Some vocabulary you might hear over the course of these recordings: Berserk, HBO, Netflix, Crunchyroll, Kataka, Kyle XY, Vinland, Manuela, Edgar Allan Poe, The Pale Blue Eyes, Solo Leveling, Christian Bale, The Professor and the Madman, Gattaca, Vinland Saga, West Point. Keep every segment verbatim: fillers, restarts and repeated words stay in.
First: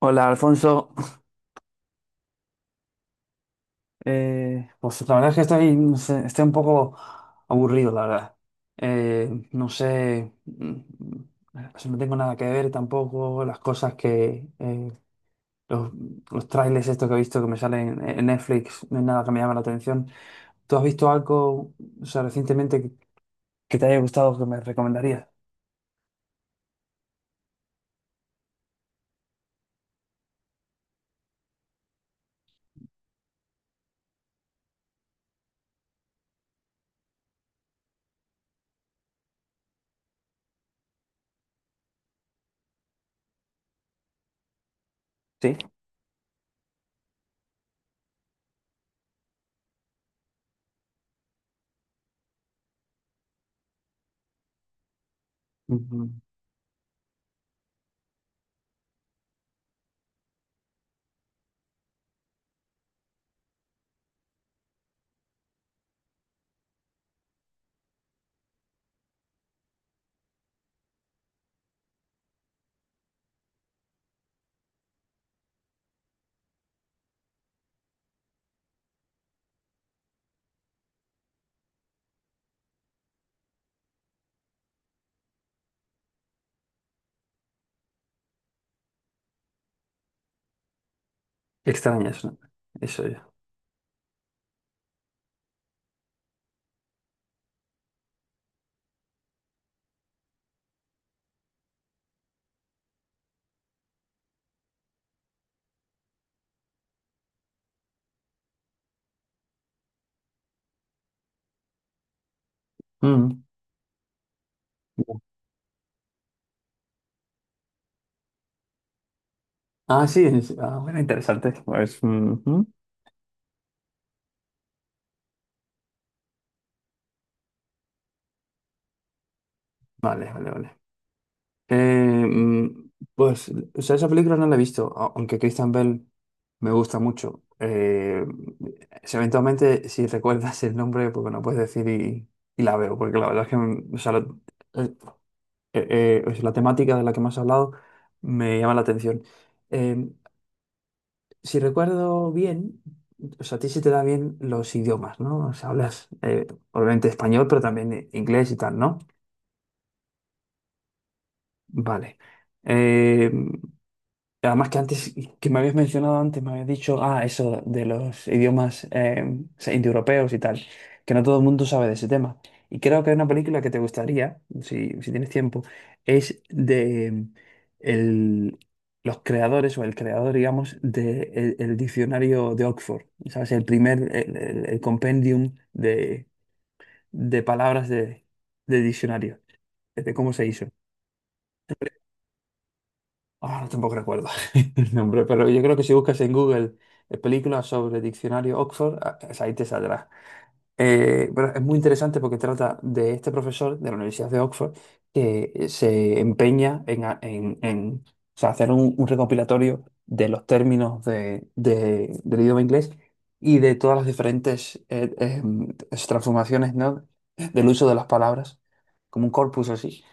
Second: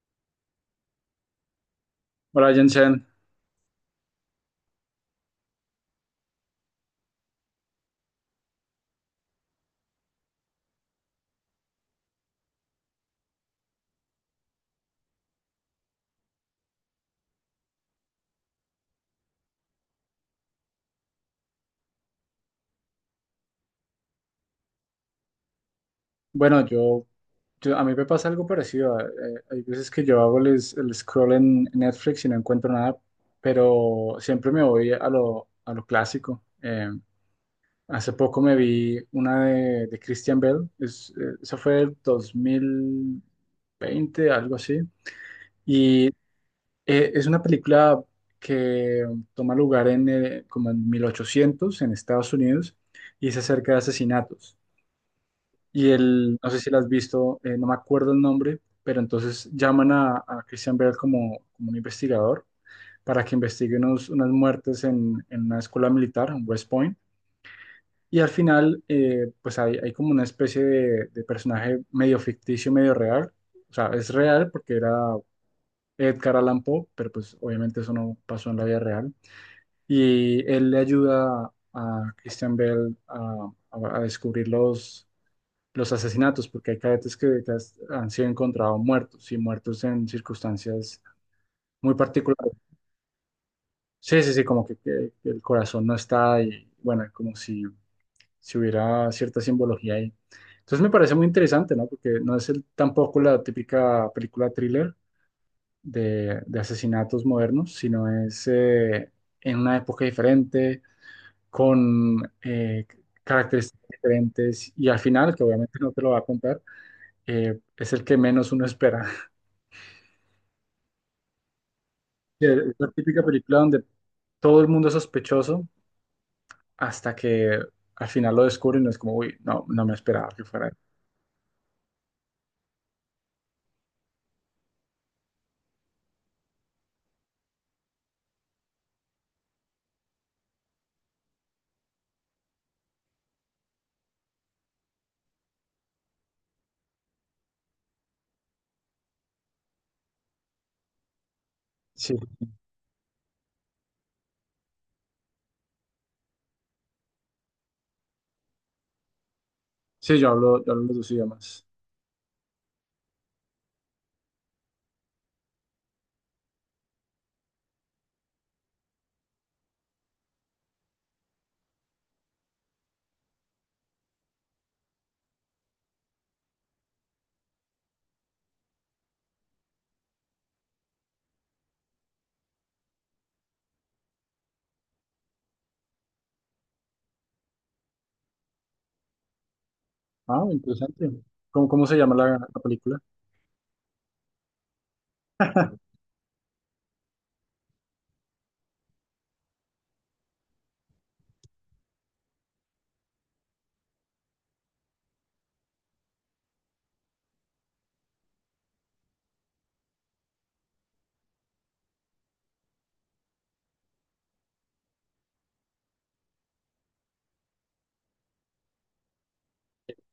Hola, Alfonso. Hola Jensen, Eh, pues la verdad es que estoy, no sé, estoy un poco aburrido, la verdad. Eh, no sé, mm, pues no tengo nada que ver tampoco. Las cosas que, eh, los, los trailers estos que he visto que me salen en Netflix, no es nada que me llame la atención. ¿Tú has visto algo, o sea, recientemente que, que te haya gustado que me recomendarías? bueno, yo, yo- a mí me pasa algo parecido. Eh, hay veces que yo hago el, es- el scroll en Netflix y no encuentro nada, pero siempre me voy a lo, a lo clásico. Eh, hace poco me vi una de, de Christian Bale. Es, eh, esa fue el dos mil veinte, algo así. Sí. Y eh, es una película que toma lugar en, eh, como en mil ochocientos en Estados Unidos y se acerca de asesinatos. Y Ujú. él, no sé si la has visto, eh, no me acuerdo el nombre, pero entonces llaman a, a Christian Bale como, como un investigador para que investigue unos- unas muertes en, en una escuela militar, en West Point. Y al final, eh, pues hay, hay como una especie de, de personaje medio ficticio, medio real. O sea, es real porque era Edgar Allan Poe, pero pues obviamente eso no pasó en la vida real. Y él le ayuda a Christian Bale a, a- a descubrir los, los asesinatos, porque hay cadetes que que has- han sido encontrados muertos y muertos en circunstancias muy Extrañas, ¿no? particulares. Eso ya. Sí, sí, sí, como que, que- que el corazón no está y bueno, como si, si hubiera cierta simbología ahí. Entonces me parece muy interesante, ¿no? Porque no es el, tampoco la típica película thriller de, de asesinatos modernos, sino es eh, en una época diferente, con eh, Mm. características diferentes y al final, que obviamente no te lo va a contar, eh, es el que menos uno espera. Ah, sí, es- ah, bueno, interesante. Pues, Sí, ujú. es la típica película donde todo el mundo es sospechoso hasta que al final lo descubren y no es como, uy, no, no me esperaba Vale, que vale, fuera vale. él. Eh, mm, pues, o sea, esa película no la he visto, a- aunque Christian Bell me gusta mucho. Eh, si eventualmente, si recuerdas el nombre, pues bueno, puedes decir y, y la veo, porque la verdad es que mm, o sea, lo- eh, eh, o sea, la temática de la que me has hablado me llama la atención. Eh, si Sí, recuerdo bien, o sea, a ti sí te da bien los idiomas, ¿no? O sea, hablas eh, obviamente español, pero también eh, inglés y tal, ¿no? sí, yo hablo, yo hablo los dos idiomas. Vale. Eh, Además que antes, que me habías mencionado antes, me habías dicho, ah, eso de los idiomas eh, o sea, indoeuropeos y tal, que no todo el mundo sabe de ese tema. Y creo que hay una película que te gustaría, si, si tienes tiempo, es de mm, el, los creadores o el creador, digamos, de el, el diccionario de Oxford, ¿sabes? El primer, el, el- el compendium de, de palabras de, de diccionario, de cómo se Ah, hizo. interesante. ¿Cómo, Cómo se llama la, la película? Ah, no tampoco recuerdo el nombre, pero yo creo que si buscas en Google eh, películas sobre diccionario Oxford, ah, esa ahí te saldrá. Eh, pero es muy interesante porque trata de este profesor de la Universidad de Oxford que eh, se empeña en, a- en- en, o sea, hacer un, un recopilatorio de los términos de- de- del idioma inglés y de todas las diferentes eh, em, transformaciones, ¿no? del uso de las palabras, como un corpus así,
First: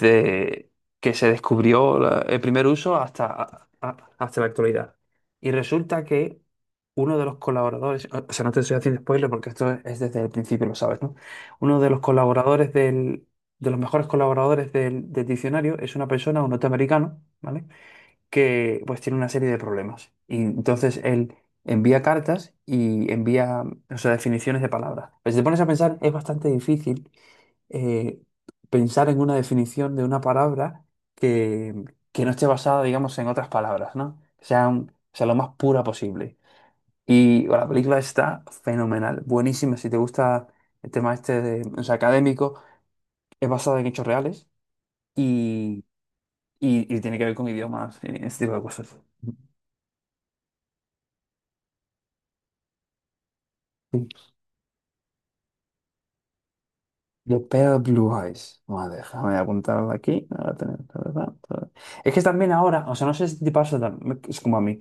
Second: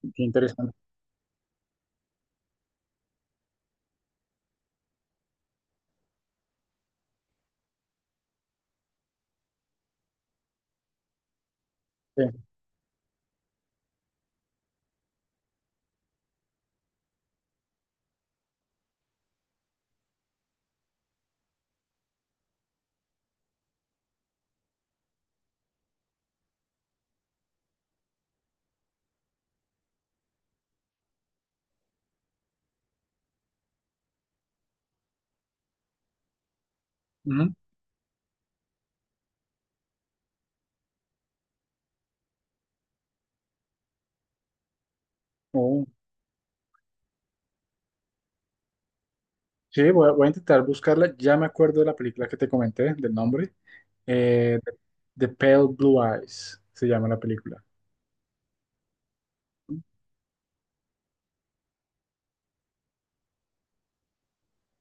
Qué Qué interesante. que se descubrió la- el primer uso hasta, a- a- hasta la actualidad. Y resulta que uno de los colaboradores, o sea, no te estoy haciendo spoiler porque esto es, desde el principio, lo sabes, ¿no? Uno de los Sí. colaboradores del, de los mejores colaboradores del, del diccionario es una persona, un norteamericano, ¿vale? Que pues tiene una serie de problemas. Y entonces él envía cartas y envía, o sea, definiciones de palabras. Pues si te pones a pensar, es bastante difícil eh, pensar en una definición de una palabra que, que no esté basada, digamos, en otras palabras, ¿no? Que sea, un- sea lo más pura posible. Y Ujú. bueno, la película está fenomenal, buenísima. Si te gusta el tema este de, o sea, académico, es basada en hechos reales y, Oh. y, y tiene que ver con idiomas y este tipo de cosas. Sí, voy a, voy a intentar buscarla. Ya me acuerdo de la película que te comenté, del nombre. Sí. Eh, The Pale Blue Eyes se llama la The película. Pale Blue Eyes. Vale, déjame apuntarla aquí. Ahora tenemos- Es que también ahora, o sea, no sé si te pasa, tam- es como a mí.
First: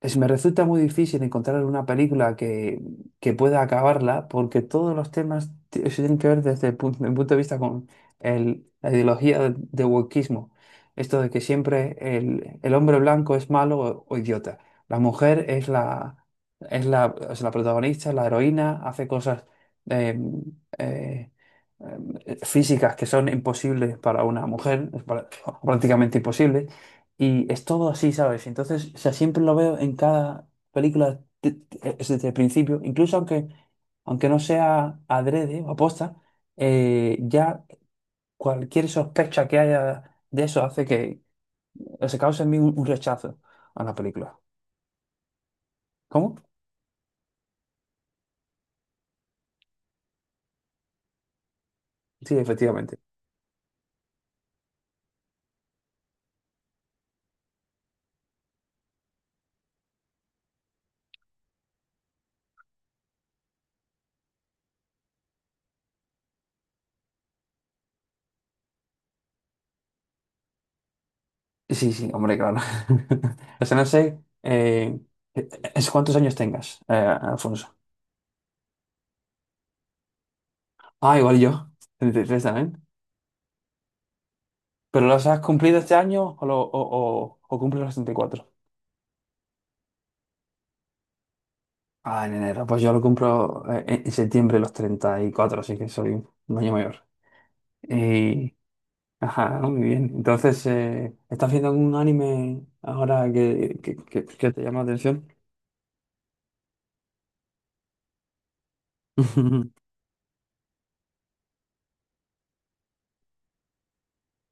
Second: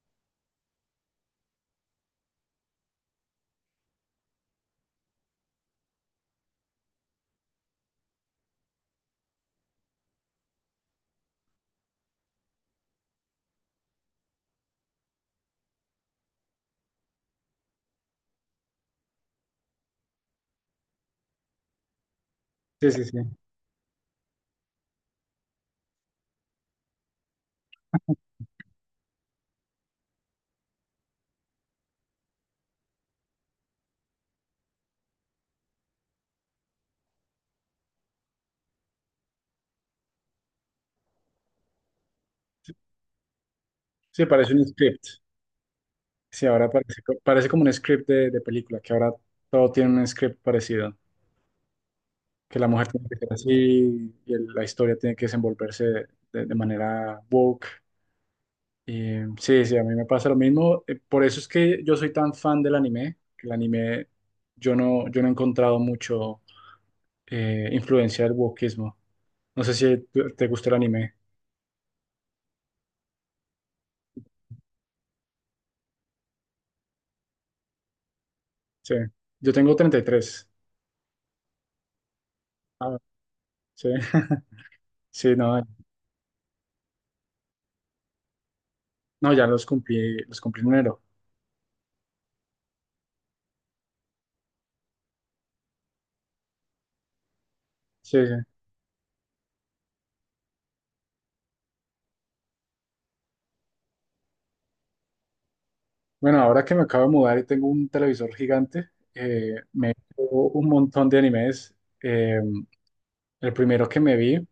Es, me resulta muy difícil encontrar una película que, que pueda acabarla porque todos los temas t- se tienen que ver desde el punto, mi punto de vista con el- la ideología de, de wokismo. Esto de que siempre el, el hombre blanco es malo o, o idiota. La mujer es la, es la, es la protagonista, la heroína, hace cosas eh, eh, eh, Sí, físicas sí, que sí. son imposibles para una mujer, es pra- prácticamente imposibles. Y es todo así, ¿sabes? Entonces, o sea, siempre lo veo en cada película de- de- es desde el principio, incluso aunque, aunque no sea adrede o aposta, eh, ya cualquier sospecha que haya de eso hace que se cause en mí un, un rechazo a la Sí, película. parece un script. ¿Cómo? Sí, ahora parece, co- parece como un script de, de película, que ahora todo tiene un script parecido, Sí, que la mujer efectivamente. tiene que ser así y el- la historia tiene que desenvolverse de, de manera woke. Y, sí, sí, a mí me pasa lo mismo. eh, Por eso es que yo soy tan fan del anime, que el anime yo no, yo no he encontrado mucho eh, influencia del wokeismo. No sé si te te gusta el anime. Sí, sí, hombre, claro. O sea, no sé eh, es cuántos años tengas, eh, Alfonso. Sí, yo tengo treinta y tres. Ah, igual yo, treinta y tres también. Ah, sí, ¿Pero los sí, has no, cumplido este año o, lo- o, o, o cumples los treinta y cuatro no, ya los cumplí, los cumplí en enero. Ah, en enero. Pues yo lo cumplo eh, en en septiembre los treinta y cuatro, así que soy un año mayor. Sí, sí. Y, ajá, ¿no? Muy bien. Entonces, eh, ¿estás viendo algún anime ahora que, que, que- que te llama la atención? Bueno, ahora que me acabo de mudar y tengo un televisor gigante, eh, me he visto un montón de animes. Eh, el primero que me vi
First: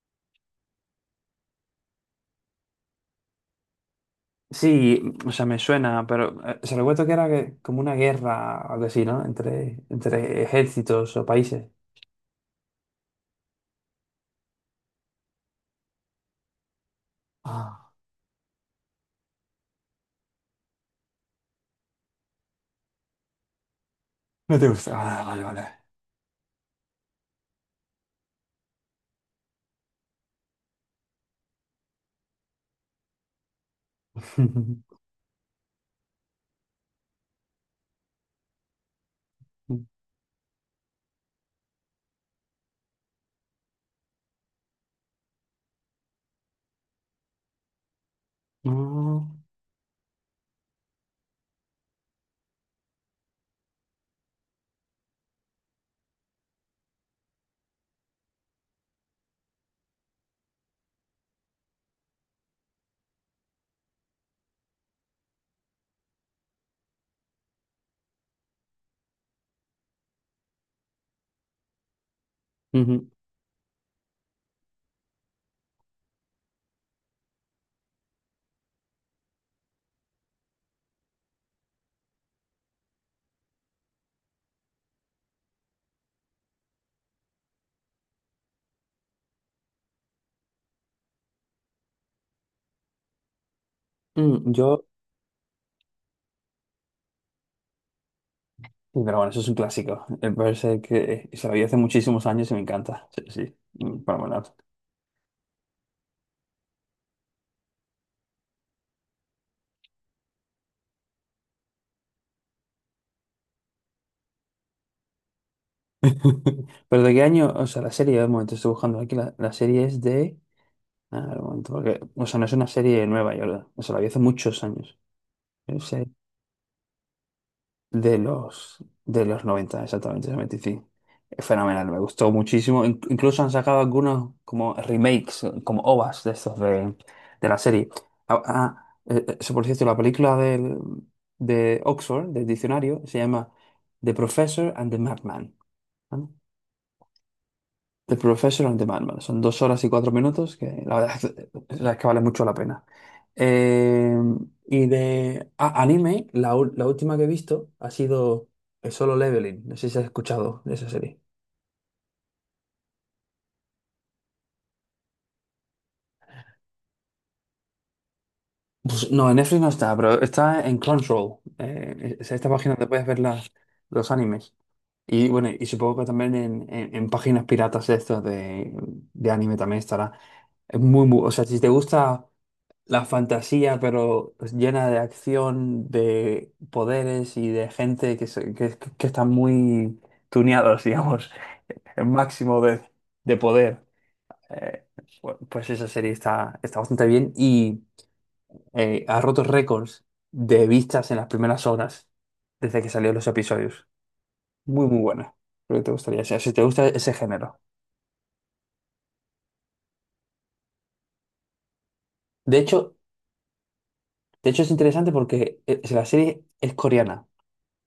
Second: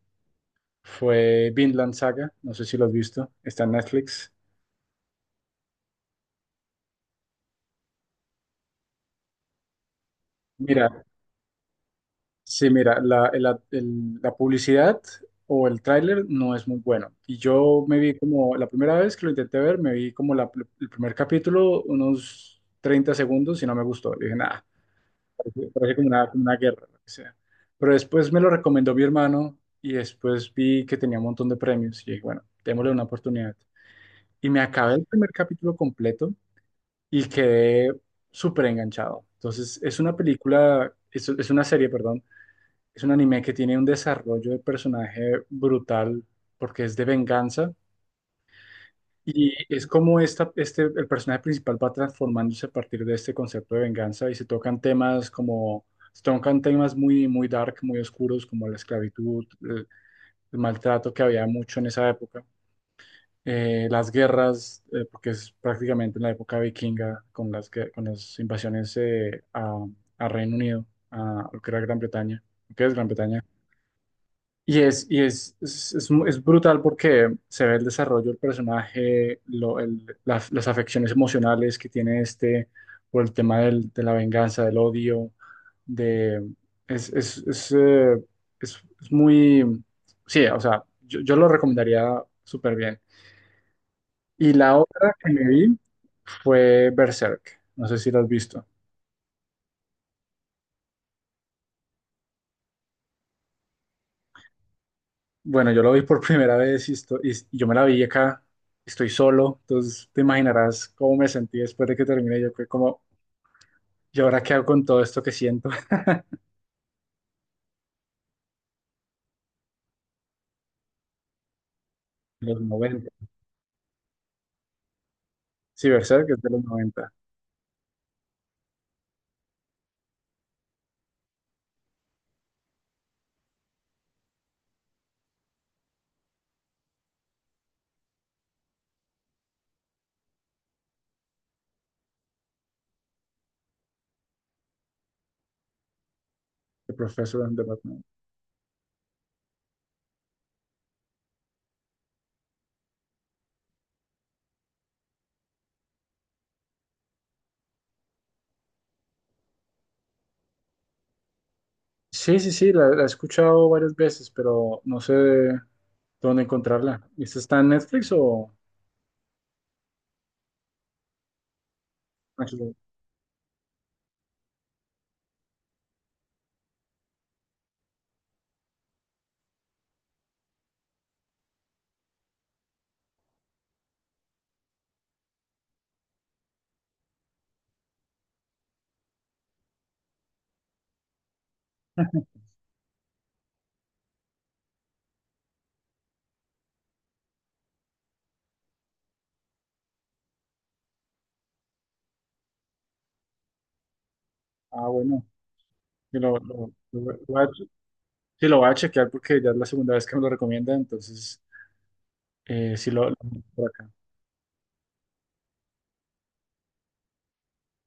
fue Vinland Saga, no sé si lo has visto, está en Netflix. Sí, o sea, me suena, pero eh, se recuerdo que era que- como una guerra, algo así, ¿no? Entre, entre Mira, ejércitos o países. sí, mira, la, la- el- la publicidad o el tráiler no es muy bueno. Y yo Ah, me vi como, la primera vez que lo intenté ver, me vi como la- el primer capítulo, unos treinta segundos y no me gustó. Dije, no nada, te gusta. Ah, vale, vale. parece como una, como una guerra, lo que sea. Pero después me lo recomendó mi hermano y después vi que tenía un montón de premios y dije, bueno, démosle una oportunidad. Y me acabé el primer capítulo completo y quedé súper enganchado. Entonces, es una película, es, es una serie, perdón, es un anime que tiene un desarrollo de personaje brutal porque es de venganza No. y es como esta, este, el personaje principal va transformándose a partir de este concepto de venganza y se tocan temas como, se tocan temas muy, muy dark, muy oscuros, como la esclavitud, el, el maltrato que había mucho en esa época, eh, las guerras, eh, porque es prácticamente en la época vikinga con las, que- con las invasiones eh, a, a Reino Unido, a lo que era Gran Bretaña, lo que es Gran Ujú. Bretaña. Y es, y es, es, es mu- es brutal porque se ve el desarrollo del personaje, lo- el- las, las afecciones emocionales que tiene este por el tema del- de la venganza, del odio, de... Es, es, es, eh, es- es muy... Sí, o sea, yo, yo lo recomendaría súper bien. Mm, Y la yo. otra que me vi fue Berserk. No sé si la has visto. Sí, pero bueno, eso es un clásico. Me parece que eh, se lo vi hace muchísimos años y me encanta. Sí, sí. Mm, para volar. Bueno, yo lo vi por primera vez y, esto- y- y yo me la vi acá, estoy solo, entonces te imaginarás cómo me sentí después de que terminé. Yo fue como, ¿y ahora qué hago con todo esto que siento? Pero de qué año, o sea, la serie, de momento, estoy buscando aquí, la, la serie es de... Ah, un momento, porque, o sea, no es De los una serie noventa, nueva, yo, la- o sea, la vi hace muchos años. sí, Berserk es de los noventa, De los, de los noventa exactamente, noventa y cinco. Es fenomenal, me gustó muchísimo. In- incluso han sacado algunos como remakes, eh, como O V As de estos de, de la serie. Ah, ah, eh, eh, eso, por cierto, la película del, de Oxford, del diccionario, se llama The Professor and the Madman. ¿Vale? de Professor and the Batman. The Professor and the Madman. Son dos horas y cuatro minutos que la verdad es que, la verdad es que vale mucho la pena. Eh, y de ah, anime, la, ul- la última que he visto ha sido el Solo Leveling. No sé si has escuchado de esa serie. Sí, sí, sí, la, la he escuchado varias veces, pero no sé dónde encontrarla. ¿Esta está en Netflix o...? Pues no, en Netflix no está, pero está en Crunchyroll. Eh, es esta página H B O? donde puedes ver las, los animes. Y bueno, y supongo que también en, en- en páginas piratas de estos de, de anime también estará. Es muy, muy, o sea, si te gusta. La fantasía, pero llena de acción, de poderes y de gente que, se- que, que están muy tuneados, digamos, el máximo de, de poder. Eh, pu- pues esa serie está, está bastante bien y eh, ha roto récords de vistas en las primeras horas desde que salieron los episodios. Muy, Ah, muy bueno, buena. Creo que te sí gustaría, o lo, sea, si te lo- gusta ese lo voy a, género. sí, lo voy a chequear porque ya es la segunda vez que me lo recomienda, entonces De eh, sí hecho, lo, lo- por acá. de hecho es interesante porque eh, si la serie es coreana.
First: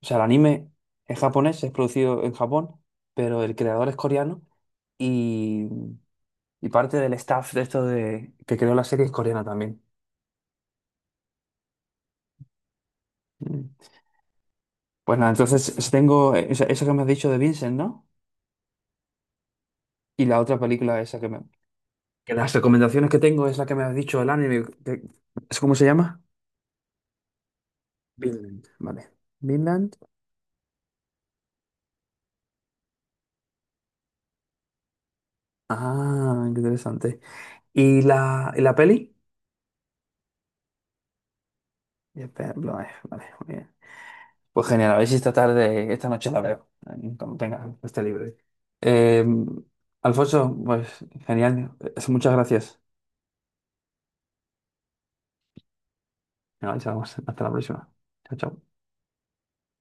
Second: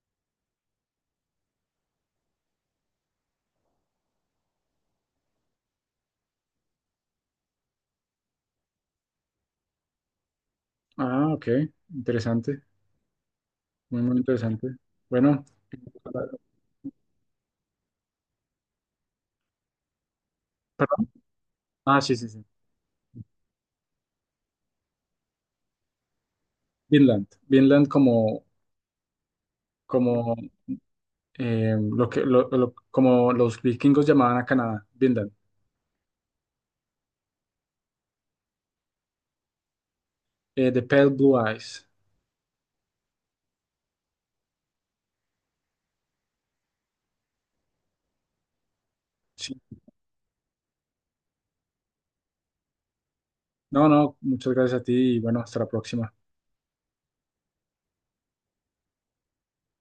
O sea, el anime es japonés, es producido en Japón, pero el creador es coreano y, y parte del staff de esto de, que creó la serie es coreana también. Ah, ok. Interesante. Mm. Muy, muy interesante. Pues nada, Bueno, entonces es- tengo esa, esa que me has dicho de Vincent, ¿no? Y la otra película perdón. esa que me... Ah, sí, sí, Que sí. las recomendaciones que tengo es la que me has dicho, el anime. que- ¿es cómo se llama? Vinland. Vinland como, Vinland. Vale. Vinland. como, eh, lo que, lo- lo- como los vikingos llamaban a Canadá. Vinland. Ah, qué interesante. ¿Y la, y la peli? Eh, The Pale Blue Eyes. Ya, espera, vale, vale, muy bien. Pues genial, a ver si esta tarde, esta noche la veo, eh, cuando tenga este libre. Eh, Sí. Alfonso, pues genial, eh, muchas gracias. No, no, muchas gracias a ti y bueno, hasta la próxima. Venga, chao, hasta la próxima. Chao, chao.